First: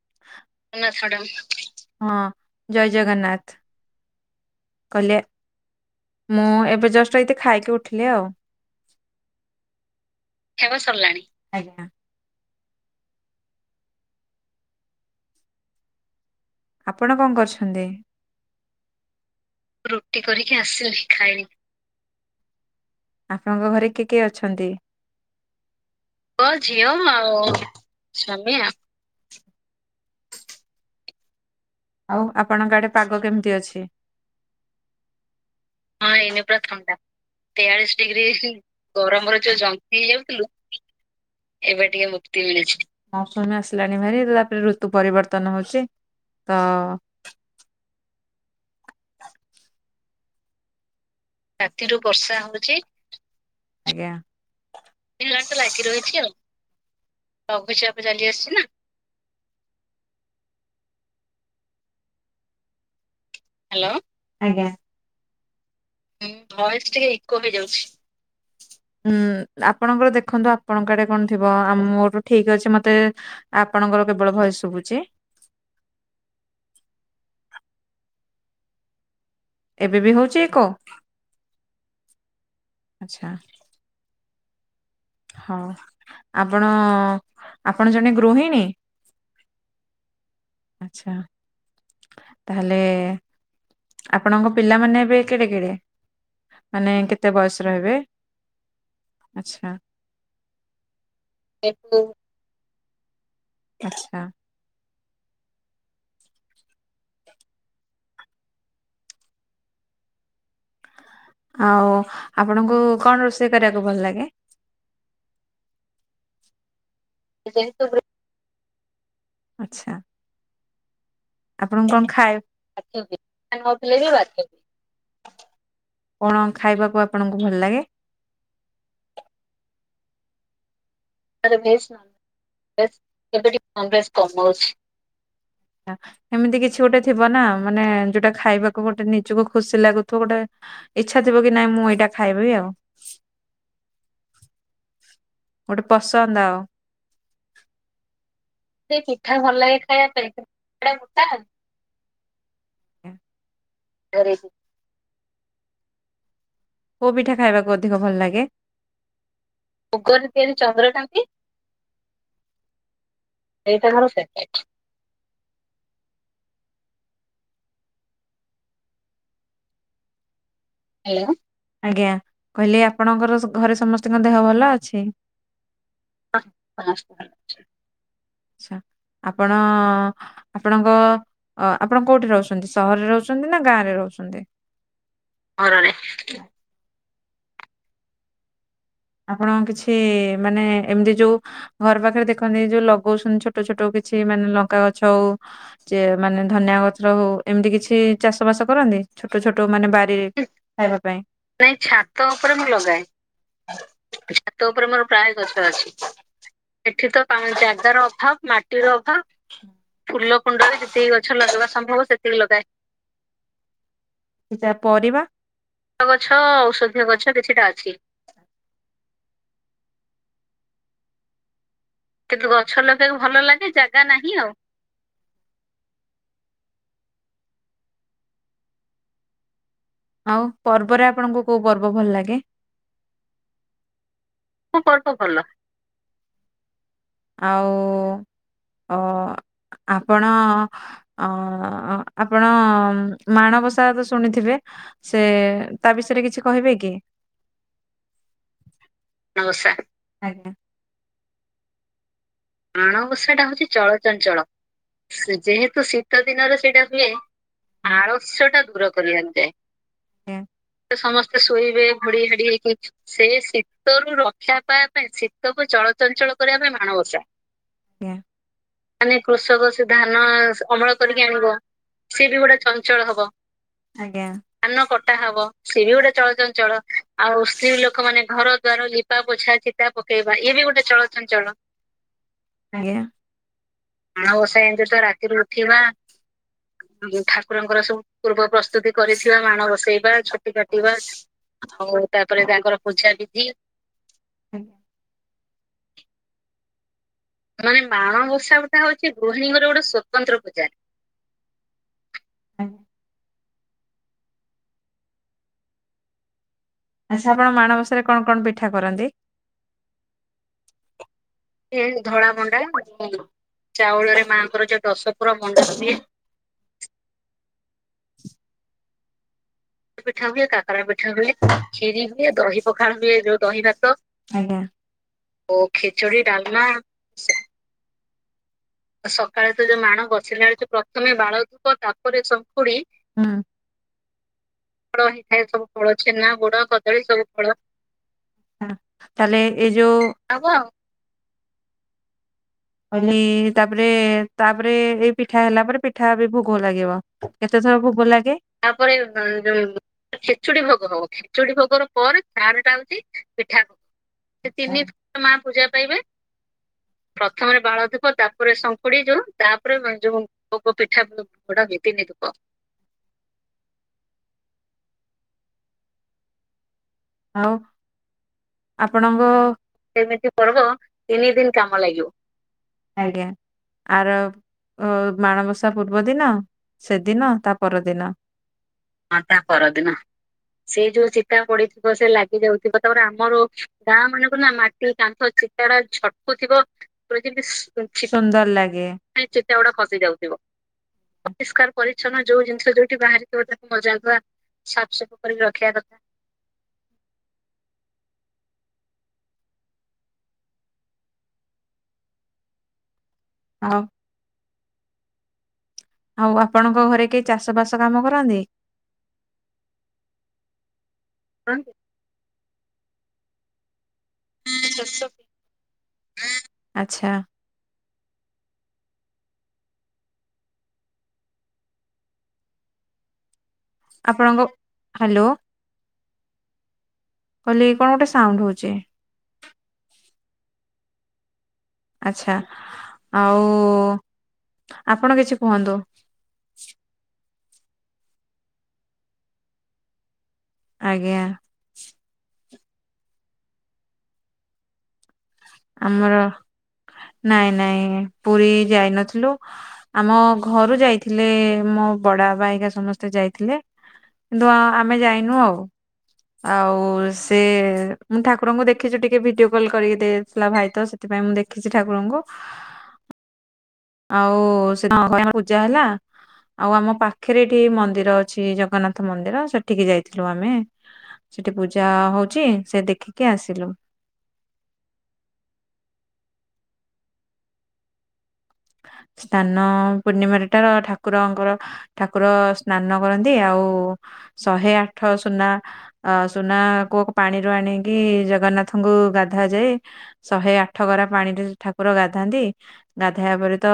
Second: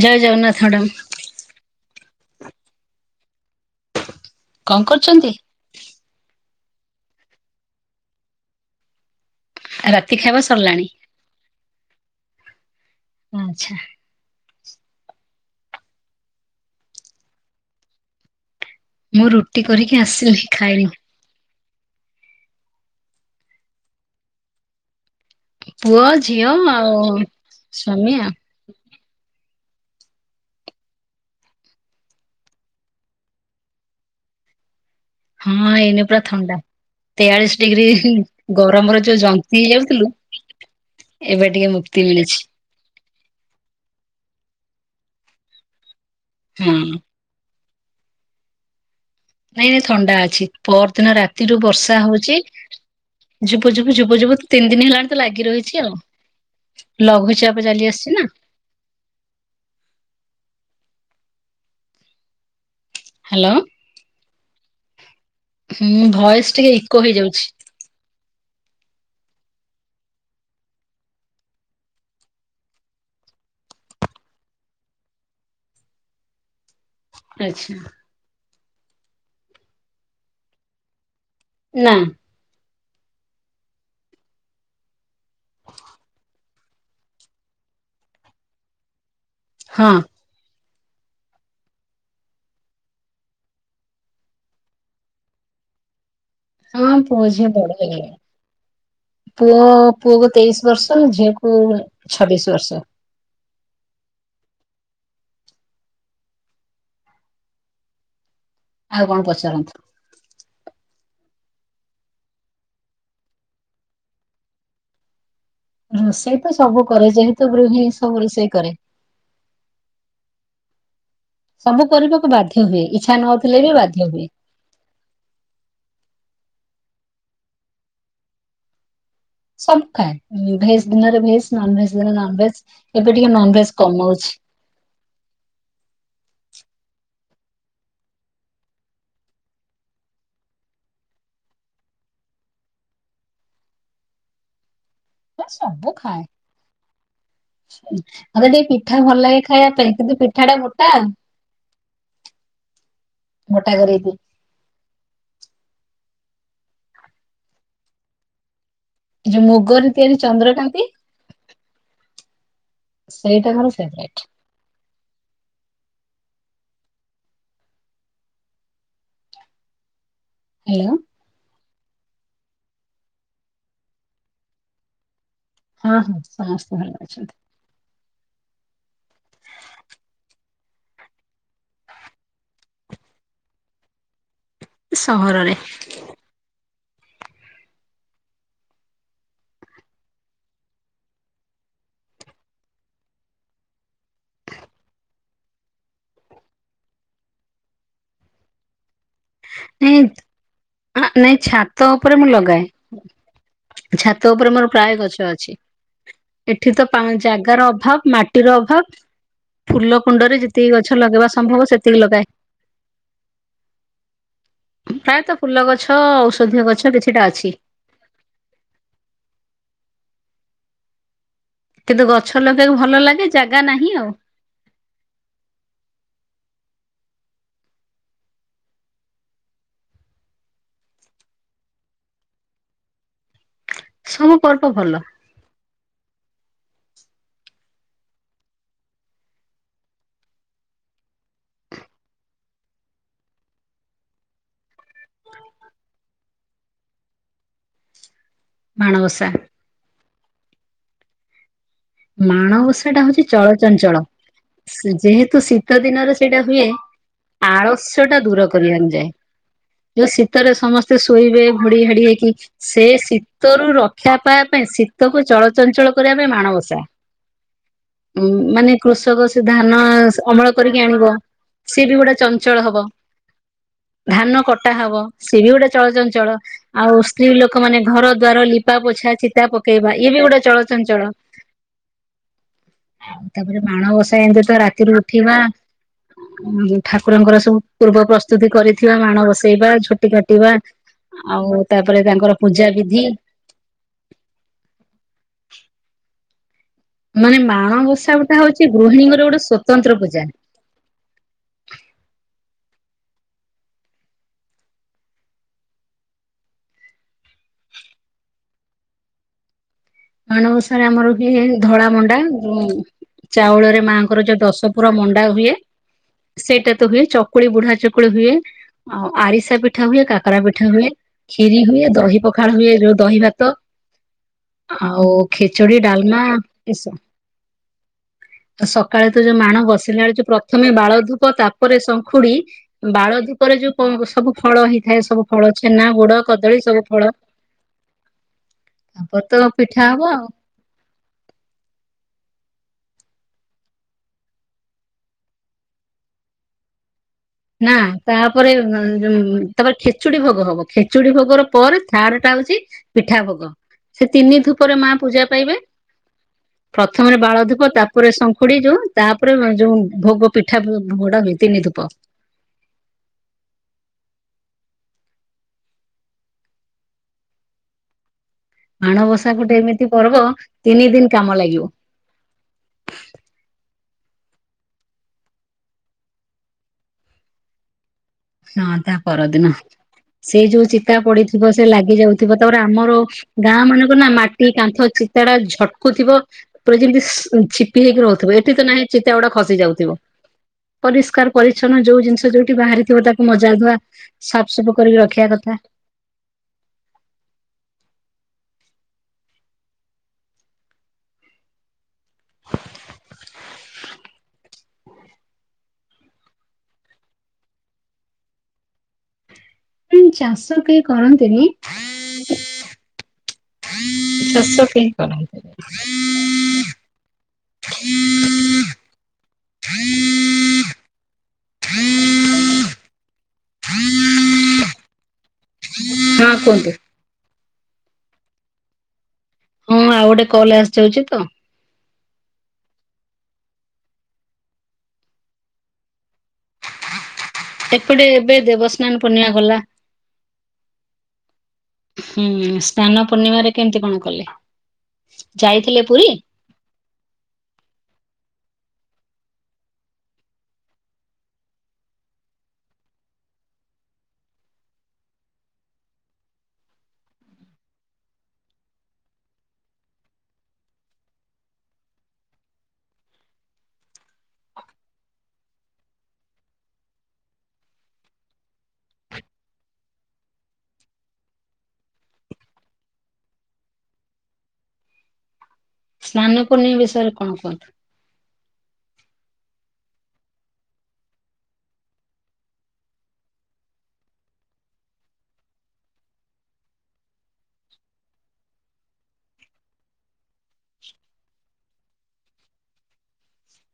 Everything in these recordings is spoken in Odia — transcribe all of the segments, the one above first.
ଜୟ ଜଗନ୍ନାଥ ମ୍ୟାଡ଼ାମ ନଛାଡୁ, ହଁ ଜୟ ଜଗନ୍ନାଥ। କଣ କହିଲେ କରୁଛନ୍ତି? ମୁଁ ଏବେ ଜଷ୍ଟ ଏଇତି ଖାଇକି ଉଠିଲି ଆଉ। ଖାଇବା ସରିଲାଣି? ଆଜ୍ଞା। ହଁ ଆଚ୍ଛା। ଆପଣ କଣ କରୁଛନ୍ତି? ମୁଁ ରୁଟି କରିକି ରୁଟି ଆସିଲି, କରିକି ଖାଇବି। ଆସିଲି ଖାଇବି। ଆପଣଙ୍କ ଘରେ କିଏ କିଏ ଅଛନ୍ତି? ପୁଅ ଝିଅ ଆଉ ସ୍ଵାମୀ ଆଉ [unintelligible] ଆଉ ଆପଣଙ୍କ ଆଡ଼େ ପାଗ କେମିତି ଅଛି? ହଁ ଏଇନେ ପୁରା ଥଣ୍ଡା। ତେୟାଳିଶ ଡ଼ିଗ୍ରୀ ଗରମରେ ଯଉ ଜନ୍ତି ହେଇଯାଉଥିଲୁ ଏବେ ଟିକେ ମୁକ୍ତି ମିଳିଛି। ମୌସୁମୀ ଆସିଲାଣି ଭାରି ରାପରେ ଋତୁ ପରିବର୍ତ୍ତନ ହଉଛି ତ ହଁ ଏଇନେ ଥଣ୍ଡା ଅଛି। ପରଦିନ ରାତିରୁୁ ରାତିରୁ ବର୍ଷା ହଉଚି। ହଉଛି ଝୁପୁ -ଝୁପୁ ଦିନ -ଝୁପୁ- ଝୁପୁ ତିନି ଦିନ ହେଲାଣି ତ ଲାଗି ରହିଛି ଆଉ। ଲଘୁଚାପ ଚାଲି ଆସିଚି ନା। ହ୍ୟାଲୋ। ହ୍ୟାଲୋ, ଆଜ୍ଞା। ହୁଁ ଭଏସ୍ ଟିକେ ଇକୋ ହେଇଯାଉଛି। ଉୁଁ ଆପଣଙ୍କର ଦେଖନ୍ତୁ ଆପଣଙ୍କ ଆଡ଼େ କଣ ଥିବ ଆମ ମୋର ଠିକ୍ ଅଛି ମତେ ଆପଣଙ୍କର କେବଳ ଭଏସ୍ ଶୁଭୁଛି। ଆଚ୍ଛା। ଏବେ ବି ହଉଚି ଏକ ନାଁ। ଆଚ୍ଛା। ହଁ ଆପଣ ଆପଣ ଜଣେ ଗୃହିଣୀ? ହଁ। ଆଚ୍ଛା। ତାହେଲେ ଆପଣଙ୍କ ପିଲାମାନେ ଏବେ କେଡ଼େ କେଡ଼େ? ହଁ ପୁଅ ଝିଅ ବଡ଼ ହେଇଗଲେଣି। ପୁଅ ଆଚ୍ଛା। ପୁଅକୁ ତେଇଶି ବର୍ଷ ଝିଅକୁ ଛବିଶ ବର୍ଷ। ଆଚ୍ଛା। ଆଉ କଣ ପଚାରନ୍ତୁ? ଆଉ ଆପଣଙ୍କୁ କଣ ରୋଷେଇ କରିବାକୁ ଭଲ ଲାଗେ? ରୋଷେଇ ତ ସବୁ କରେ ଯେହେତୁ ଗୃହିଣୀ ସବୁ ରୋଷେଇ କରେ। ଆଚ୍ଛା। ସବୁ ଆପଣ କଣ କରିବାକୁ ଖାଏ ବାଧ୍ୟ ହୁଏ ଇଚ୍ଛା ନଥିଲେ ବି ବାଧ୍ୟ ହୁଏ। [unintelligible] କଣ ଖାଇବାକୁ ଆପଣଙ୍କୁ ଭଲ ଲାଗେ? ସବୁ ଖାଏ ଭେଜ ଦିନରେ ଭେଜ ତାର ଭେଜ୍ ନନଭେଜ ଦିନରେ ନନଭେଜ୍ ନନଭେଜ ଏବେ ଟିକେ ନନଭେଜ କମଉଛି। ଏମିତି କିଛି ଗୋଟେ ଥିବ ନା ମାନେ ଯୋଉଟା ଖାଇବାକୁ ଗୋଟେ ନିଜକୁ ଖୁସି ଲାଗୁଥିବ ଗୋଟେ ଇଚ୍ଛା ଥିବ କି ନାଇଁ ମୁଁ ଏଇଟା ଖାଇବି ଆଉ। ଗୋଟେ ସବୁ ଖାଏଁ। ପସନ୍ଦ ଆଉ। ଆଚ୍ଛା ଆଚ୍ଛା ଅଥେଣ୍ଟିକ୍ ପିଠା ଭଲ ଲାଗେ ଖାଇବା ପାଇଁ କିନ୍ତୁ ପିଠା ଟା ମୋଟା ମୋଟା କରେଇ ଦିଏ। ଧରେଇଛି। କୋଉ ପିଠା ଖାଇବାକୁ ଅଧିକ ଭଲ ଲାଗେ? ମୁଗରେ ତିଆରି ଚନ୍ଦ୍ରକାନ୍ତି। ସେଇଟା ମୋର ଏଇଟା ଫେଭରାଇଟ୍। Favourite hello. ହେଲୋ ଆଜ୍ଞା କହିଲି ଆପଣଙ୍କର ସ ଘରେ ସମସ୍ତଙ୍କ ଦେହ ଭଲ ଅଛି? ହଁ ହଁ ସମସ୍ତେ ଭଲ ଅଛନ୍ତି। ଚ୍ଛା ଆପଣ ଆପଣଙ୍କ ଅ ଆପଣ କୋଉଠି ରହୁଛନ୍ତି ସହରରେ ରହୁଛନ୍ତି ନା ଗାଁରେ ରହୁଛନ୍ତି? ସହରରେ। ଘରରେ ଆପଣ କିଛି ମାନେ ଏମତି ଯୋଉ ଘର ପାଖରେ ଦେଖନ୍ତି ଯୋଉ ଲଗଉଛନ୍ତି ଛୋଟ ଛୋଟ କିଛି ମାନେ ଲଙ୍କା ଗଛ ହଉ ଚେ ମାନେ ଧନିଆ ଗଛର ହଉ ଏମିତି କିଛି ଚାଷ ବାସ କରନ୍ତି। ଛୋଟ ଛୋଟ ମାନେ ନାଇଁ ବାରିରେ ଖାଇବା ପାଇଁ ନାଇଁ ଛାତ ଉପରେ ମୁଁ ଲଗାଏ। ଛାତ ଉପରେ ମୋର ପ୍ରାଏ ଗଛ ଅଛି। ଏଠି ତ ପା ଜାଗାର ଅଭାବ ମାଟିର ଅଭାବ। ଫୁଲ କୁଣ୍ଡରେ ଯେତିକି ଗଛ ଲଗୁବା। ସମ୍ଭବ ସେତିକି ଲଗାଏ। [unintelligible] ପରିବା? ଆଉ ଗଛ ଔଷଧୀୟ ଗଛ କିଛିଟା ଅଛି। କିନ୍ତୁ ଗଛ ଲଗେଇଆକୁ ଭଲ ଲାଗେ ଜାଗା ନାହିଁ ଆଉ। ଆଉ ପର୍ବରେ ଆପଣଙ୍କୁ କୋଉ ପର୍ବ ଭଲ ଲାଗେ? ସବୁ ପର୍ବ। ବୁ ପର୍ବ ଭଲ। ଆଉ ଅ ଆପଣ ଅ ଆପଣ ମାଣବସା ଏବେ ଶୁଣିଥିବେ? ସେ ତା ବିଷୟରେ କିଛି କହିବେ କି? ମାଣବସା। ଦୋସା ଆଜ୍ଞା। ମାଣବସା ଟା ହଉଛି ଚଳଚଞ୍ଚଳ। ସେ ଯେହେତୁ ଶୀତ ଦିନରେ ସେଇଟା ହୁଏ। ଆଳସ୍ୟ ଟା ଦୂର କରି ନିଆ ଯାଏ। ଯୋଉ ଆଜ୍ଞା। ଶୀତରେ ସମସ୍ତେ ଶୋଇବେ ଘୋଡେଇ ଘାଡ଼େଇ ହେଇକି ସେ ଶୀତ ରୁ ରକ୍ଷା ପାଇବା ପାଇଁ ଶୀ ଶୀତକୁ ଚଳଚଞ୍ଚଳ କରିବା ପାଇଁ ମାଣବସା। ମାନେ କୃଷକ ସେ ଧାନ ଆ ଅମଳ କରିକି ଆଣିବ ସେ ବି ଗୋଟେ ଚଞ୍ଚଳ ହବ। ହବ। ଧାନ କଟା ହବ ସିଏ ବି ଗୋଟେ ଚଳଚଞ୍ଚଳ। ଆଉ ସ୍ତ୍ରୀ ଲୋକ ମାନେ ଘର ଦ୍ୱାର ଲିପା ପୋଛା ଚିତା ପକେଇବା ଇଏ ବି ଗୋଟେ ଚଳଚଞ୍ଚଳ। ଆଜ୍ଞା। ଆଉ ତାପରେ ମାଣ ବସା ଏମିତି ତ ରାତିରୁ ଉଠିବା। ଠାକୁରଙ୍କର ସବୁ ପୂର୍ବ ପ୍ରସ୍ତୁତି କରିଥିବା ମାଣ ବସେଇବା ଝୋଟି କାଟିବା ଆଉ ତାପରେ ତାଙ୍କର ପୂଜା ବିିଧି। ମାନେ ମାଣବସା ଗୋଟା ହଉଛି ଗୃହିଣୀଙ୍କର ଗୋଟେ ସ୍ୱତନ୍ତ୍ର ପୂଜା। ଆଜ୍ଞା ଆଚ୍ଛା ଆପଣ ମାଣବସାରେ କଣ କଣ ପିଠା କରନ୍ତି? ମାଣବସାରେ ଆମର ହୁଏ ଧଳା ମଣ୍ଡା। ଚାଉଳରେ ମାଆଙ୍କର ଯୋଉ ଦ ସ ପୁର ମଣ୍ଡା ହୁଏ। ସେଇଟା ତ ହୁଏ ଚକୁଳି ବୁଢା ଚକୁଳି ହୁଏ ଆଉ ଆରିସା ପି ପିଠା ହୁଏ। କାକରା ପିଠା ହୁଏ। କ୍ଷିରି ହୁଏ। ଦହି ପଖାଳ ହୁଏ ଯୋଉ ଦହି ଭାତ। ଆଜ୍ଞା। ଆଉ ଓ ଖେଚୋଡି ଖେଚୁଡି ଡାଲମା ଏସବୁ। ସକାଳେ ତ ଯୋଉ ମାଣ ବସିଲା ବେଳେ ଯୋଉ ପ୍ରଥମେ ବାଳ ଧୂପ ତାପରେ ଶଙ୍ଖୁଡି ବାଳ ଧୂପରେ ଯୋଉ ସବୁ ଫଳ ହେଇଥାଏ ସବୁ ଫଳ। ଛେନା, ଗୁଡ, କଦଳୀ ସବୁ ଫଳ। ତାପରେ ତ ତାହେଲେ ଏଇ ପିଠା ଯୋ ହବ ଆଉ। କହିଲି ତାପରେ ତାପରେ ଏଇ ପିଠା ହେଲା ପରେ ପିଠା ବି ଭୋଗ ଲାଗିବ। କେତେ ନା ଥର ଭୋଗ ଲାଗେ? ତାପରେ ପରେ ଉଁ ତାପରେ ଖେଚୁଡି ଭୋଗ ହବ ଖେଚୁଡି ଭୋଗର ପରେ ଥାର୍ଡ ଟା ହଉଛି [unintelligible] ଯାଉଛି ଭୋଗ ପିଠା। ତି ତିନିଥର ମା ପୂଜା ପାଇବେ। ପ୍ରଥମରେ ବାଳଧୂପ ତାପରେ ଶଙ୍କୁଡି ଯୋଉ ତାପରେ ଯୋଉ [unintelligible] ଭୋଗ ପିଠା। [unintelligible] ତିନି ଧୂପ। ଆଉ ଆପଣଙ୍କ ଏମିତି ପର୍ବ ତିନି ଦିନ କାମ ଲାଗିବ। ଆର ମାଣବସା ପୂର୍ବ ଦିନ ସେଦିନ ତା ପରଦିନ। ହଁ ହଁ ତା ପରଦିନ ପରଦିିନ ସେ ଯୋଉ ଚିତା ପଡି ବ ସେ ଲାଗି ଯାଉଥିବ। ତାପରେ ଆମର ଗାଁ ମାନଙ୍କର ନା ମାଟି କାନ୍ଥ ଚିତାଟା ଛଟା ପୁରା ଯେମିତି ସ ଛିପି ହେଇକି ରହୁଥିବ ସୁନ୍ଦର ଏଠି ତ ନାହିଁ ଲାଗେ। ଚିତା ଗୁଡା ଖସି ପରିଷ୍କାର ଯାଉଥିବ ପରିଛନ୍ନ ପରିଷ୍କାର ପରିଚ୍ଛନ୍ନ ଯୋଉ ଜିନିଷ ଯୋଉଠି ବାହାରିଥିବ ତାକୁ ବାହାରେ ମଜା କୋଉଟା ଧୁଆ ନଜାଣିବା ସାଫସଫ୍ କରିକି ରଖିବା କଥା। ଆଉ ଆଉ ଆପଣଙ୍କ ଘରେ କେହି ଚାଷ ବାସ କାମ କରନ୍ତି? କଣ ଚାଷ କେହି କରନ୍ତିନି। ଚାଷ କେହି କରନ୍ତି। ଆଚ୍ଛା। ଆପଣଙ୍କ ହ୍ୟାଲୋ ହଁ କୁହନ୍ତୁ। କହିଲି କଣ ଗୋଟେ ସାଉଣ୍ଡ ହଉଛି। ହଁ ଆଉ ଗୋଟେ କଲ୍ ଆସିଯାଉଛି ତ। ଆଚ୍ଛା ଆଉ ଆପଣ କିଛି କୁହନ୍ତୁ। ଏପଟେ ଏବେ ଦେବସ୍ନାନ ପୂର୍ଣ୍ଣିମା ଗଲା। ଆଜ୍ଞା। ହୁଁ ସ୍ନାନ ପୂର୍ଣ୍ଣିମାରେ କେମିତି କଣ କଲେ? ଯାଇଥିଲେ ପୁରୀ? ଆମର ନାଇଁ ନାଇଁ ପୁରୀ ଯାଇନଥିଲୁ। ଆମ ଘରୁ ଯାଇଥିଲେ ମୋ ବଡବାବା ହେଇକା ସମସ୍ତେ ଯାଇଥିଲେ। କିନ୍ତୁ ଆମେ ଯାଇନୁ ଆଉ ଆଉ ସେ ମୁଁ ଠାକୁରଙ୍କୁ ଦେଖିଛୁ ଟିକେ ଭିଡିଓ କଲ କରିକି ଦେଇଥିଲା ଭାଇ ତ ସେଥିପାଇଁ ମୁଁ ଦେଖିଛି ଠାକୁରଙ୍କୁ ଆଉ ସେ ପୂଜା ହେଲା ଆଉ ଆମ ପାଖରେ ଏଠି ମନ୍ଦିର ଅଛି ଜଗନ୍ନାଥ ମନ୍ଦିର ସେଠିକି ଯାଇଥିଲୁ ଆମେ। ସେଠି ପୂଜା ହଉଛି ସେ ଦେଖିକି ଆସିଲୁ ସ୍ନାନ ପୂର୍ଣ୍ଣିମା ବିଷୟରେ କଣ କୁହନ୍ତୁ? ସ୍ନାନ ପୂର୍ଣ୍ଣିମାରେଟାର ର ଠାକୁରଙ୍କର ଠାକୁର ସ୍ନାନ କରନ୍ତି ଆଉ ଶହେ ଆଠ ସୁନା ଅ ସୁନା କୁଅ ପାଣିରୁ ଆଣିକି ଜଗନ୍ନାଥଙ୍କୁ ଗାଧୁଆ ଯାଏ। ଶହେ ଆଠ ଗରା ପାଣିରେ ଠାକୁର ଗାଧାନ୍ତି। ଏହାପରେ ତ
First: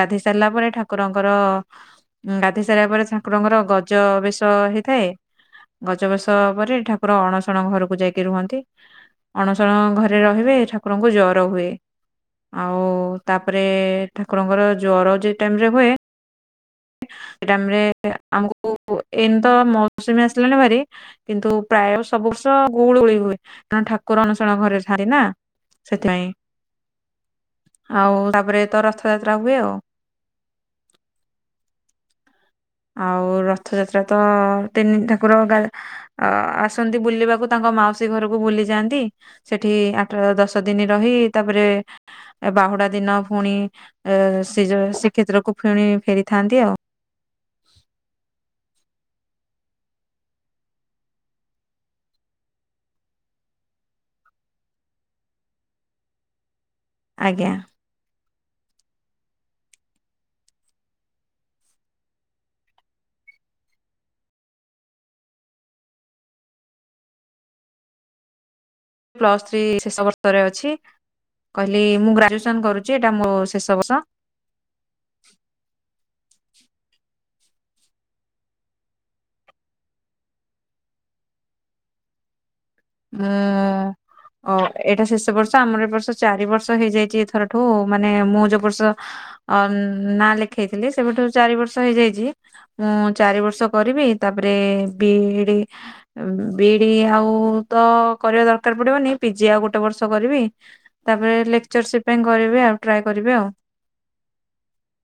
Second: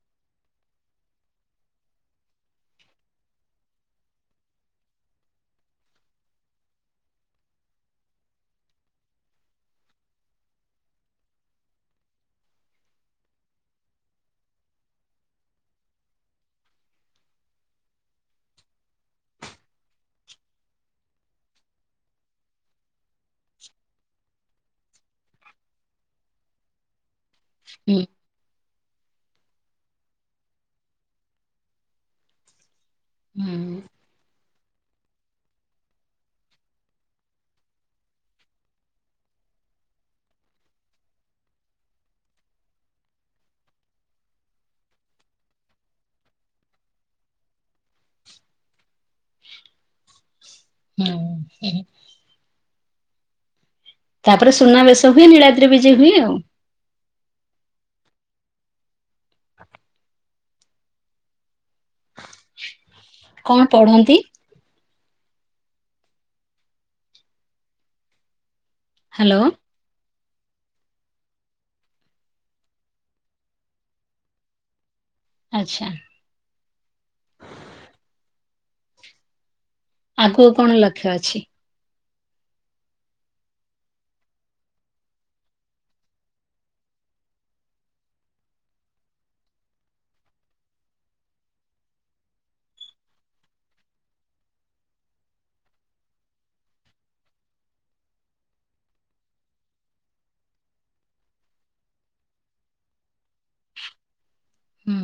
ଗାଧୋଇ ସାରିଲା ପରେ ଠାକୁରଙ୍କର ଗାଧୋଇ ସାରିବା ପରେ ଠାଙ୍କୁରଙ୍କର ଗଜ ବେଶ ହେଇଥାଏ। ଗଛ ବେସ ପରେ ଠାକୁର ଅଣସଣ ଘରକୁ ଯାଇକି ରୁହନ୍ତି। ଅଣସଣ ଘରେ ରହିବେ ଠାକୁରଙ୍କୁ ଜର ହୁଏ ଆଉ ତା ତାପରେ ଠାକୁରଙ୍କର ଜ୍ୱର ଯଉ ଟାଇମ ରେ ହୁଏ। ଏଇ ଟାଇମରେ ଆମକୁ ଏମିତ ମୌସୁମୀ ଆସିଲାନି ଭାରି କିନ୍ତୁ ପ୍ରାୟ ସବୁ ବର୍ଷ ଗୁଳୁ ଗୁଳି ହୁଏ କଣ ଠାକୁର ଅନୁଶଣ ଘରେ ଥାଆନ୍ତି ନା। ସେଥିପାଇଁ ହୁଁ ଆଉ ତାପରେ ତ ରଥଯାତ୍ରା ହୁଏ ଆଉ। ଆଉ ହୁଁ ରଥଯାତ୍ରା ତ ତିନି ଠାକୁର ଗା ଅ ଆସନ୍ତି ବୁଲିବାକୁ ତାଙ୍କ ମାଉସୀ ଘରକୁ ବୁଲି ଯାଆନ୍ତି। ସେଠି ଆଠ ଦଶ ଦିନ ରହି ତାପରେ ଏ ବାହୁଡା ଦିନ ପୁଣି ଏ [unintelligible] ଶ୍ରୀକ୍ଷେତ୍ରକୁ ଫୁଣି ଫେରିଥାନ୍ତି ଆଉ। ହୁ [unintelligible] ତାପରେ ସୁନାବେେଶ ହୁଏ ନିଳାଦି ବିଜେ ହୁଏ ଆଉ। ଆଜ୍ଞା। କଣ ପଢନ୍ତି? ହ୍ୟାଲୋ ପ୍ଲସ୍ ଥ୍ରୀ [unintelligible] ରେ ଅଛି କହିଲି ମୁଁ ଗ୍ରାଜୁଏସନ କରୁଛି ଏଇଟା ମୋ ଶେଷ ବର୍ଷ। ଆଚ୍ଛା। ଆଗକୁ କଣ ଲକ୍ଷ୍ୟ ଅଛି? ହଁ। ଓ ଏଇଟା ଶେଷ ବର୍ଷ ଆମର ଏ ବର୍ଷ ଚାରି ବର୍ଷ ହେଇଯାଇଛି ଏଥରଠୁ ମାନେ ମୁଁ ଯୋଉ ବର୍ଷ ଅ ନାଁ ଲେଖେଇଥିଲି ସେବେଠୁ ଚାରି ବର୍ଷ ହେଇଯାଇଚି। ମୁଁ ଚାରି ବର୍ଷ କରିବି ତାପରେ ବିଇଡି ବିଇଡି ଆଉ ତ କରିବା ଦରକାର ପଡିବନି ପିଜି ଆଉ ଗୋଟେ ବର୍ଷ କରିବି। ତାପରେ ଲେକ୍ଚରସିପ୍ ପାଇଁ କରିବି ଆଉ ଟ୍ରାଏ କରିବି ଆଉ। ହୁଁ।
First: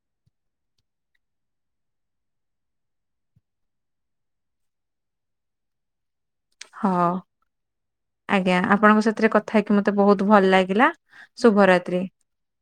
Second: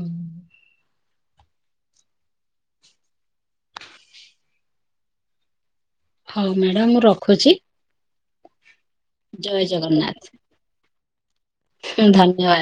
ହଉ ହଁ ମ୍ୟାଡ଼ାମ ମୁଁ ରଖୁଚି। ଆଜ୍ଞା ଆପଣଙ୍କ ସାଥିରେ କଥା ହେଇକି ମତେ ବହୁତ୍ ଜଗନ୍ନାଥ ଭଲ ଲାଗିଲା ଶୁଭରାତ୍ରି। ଧନ୍ୟବାଦ।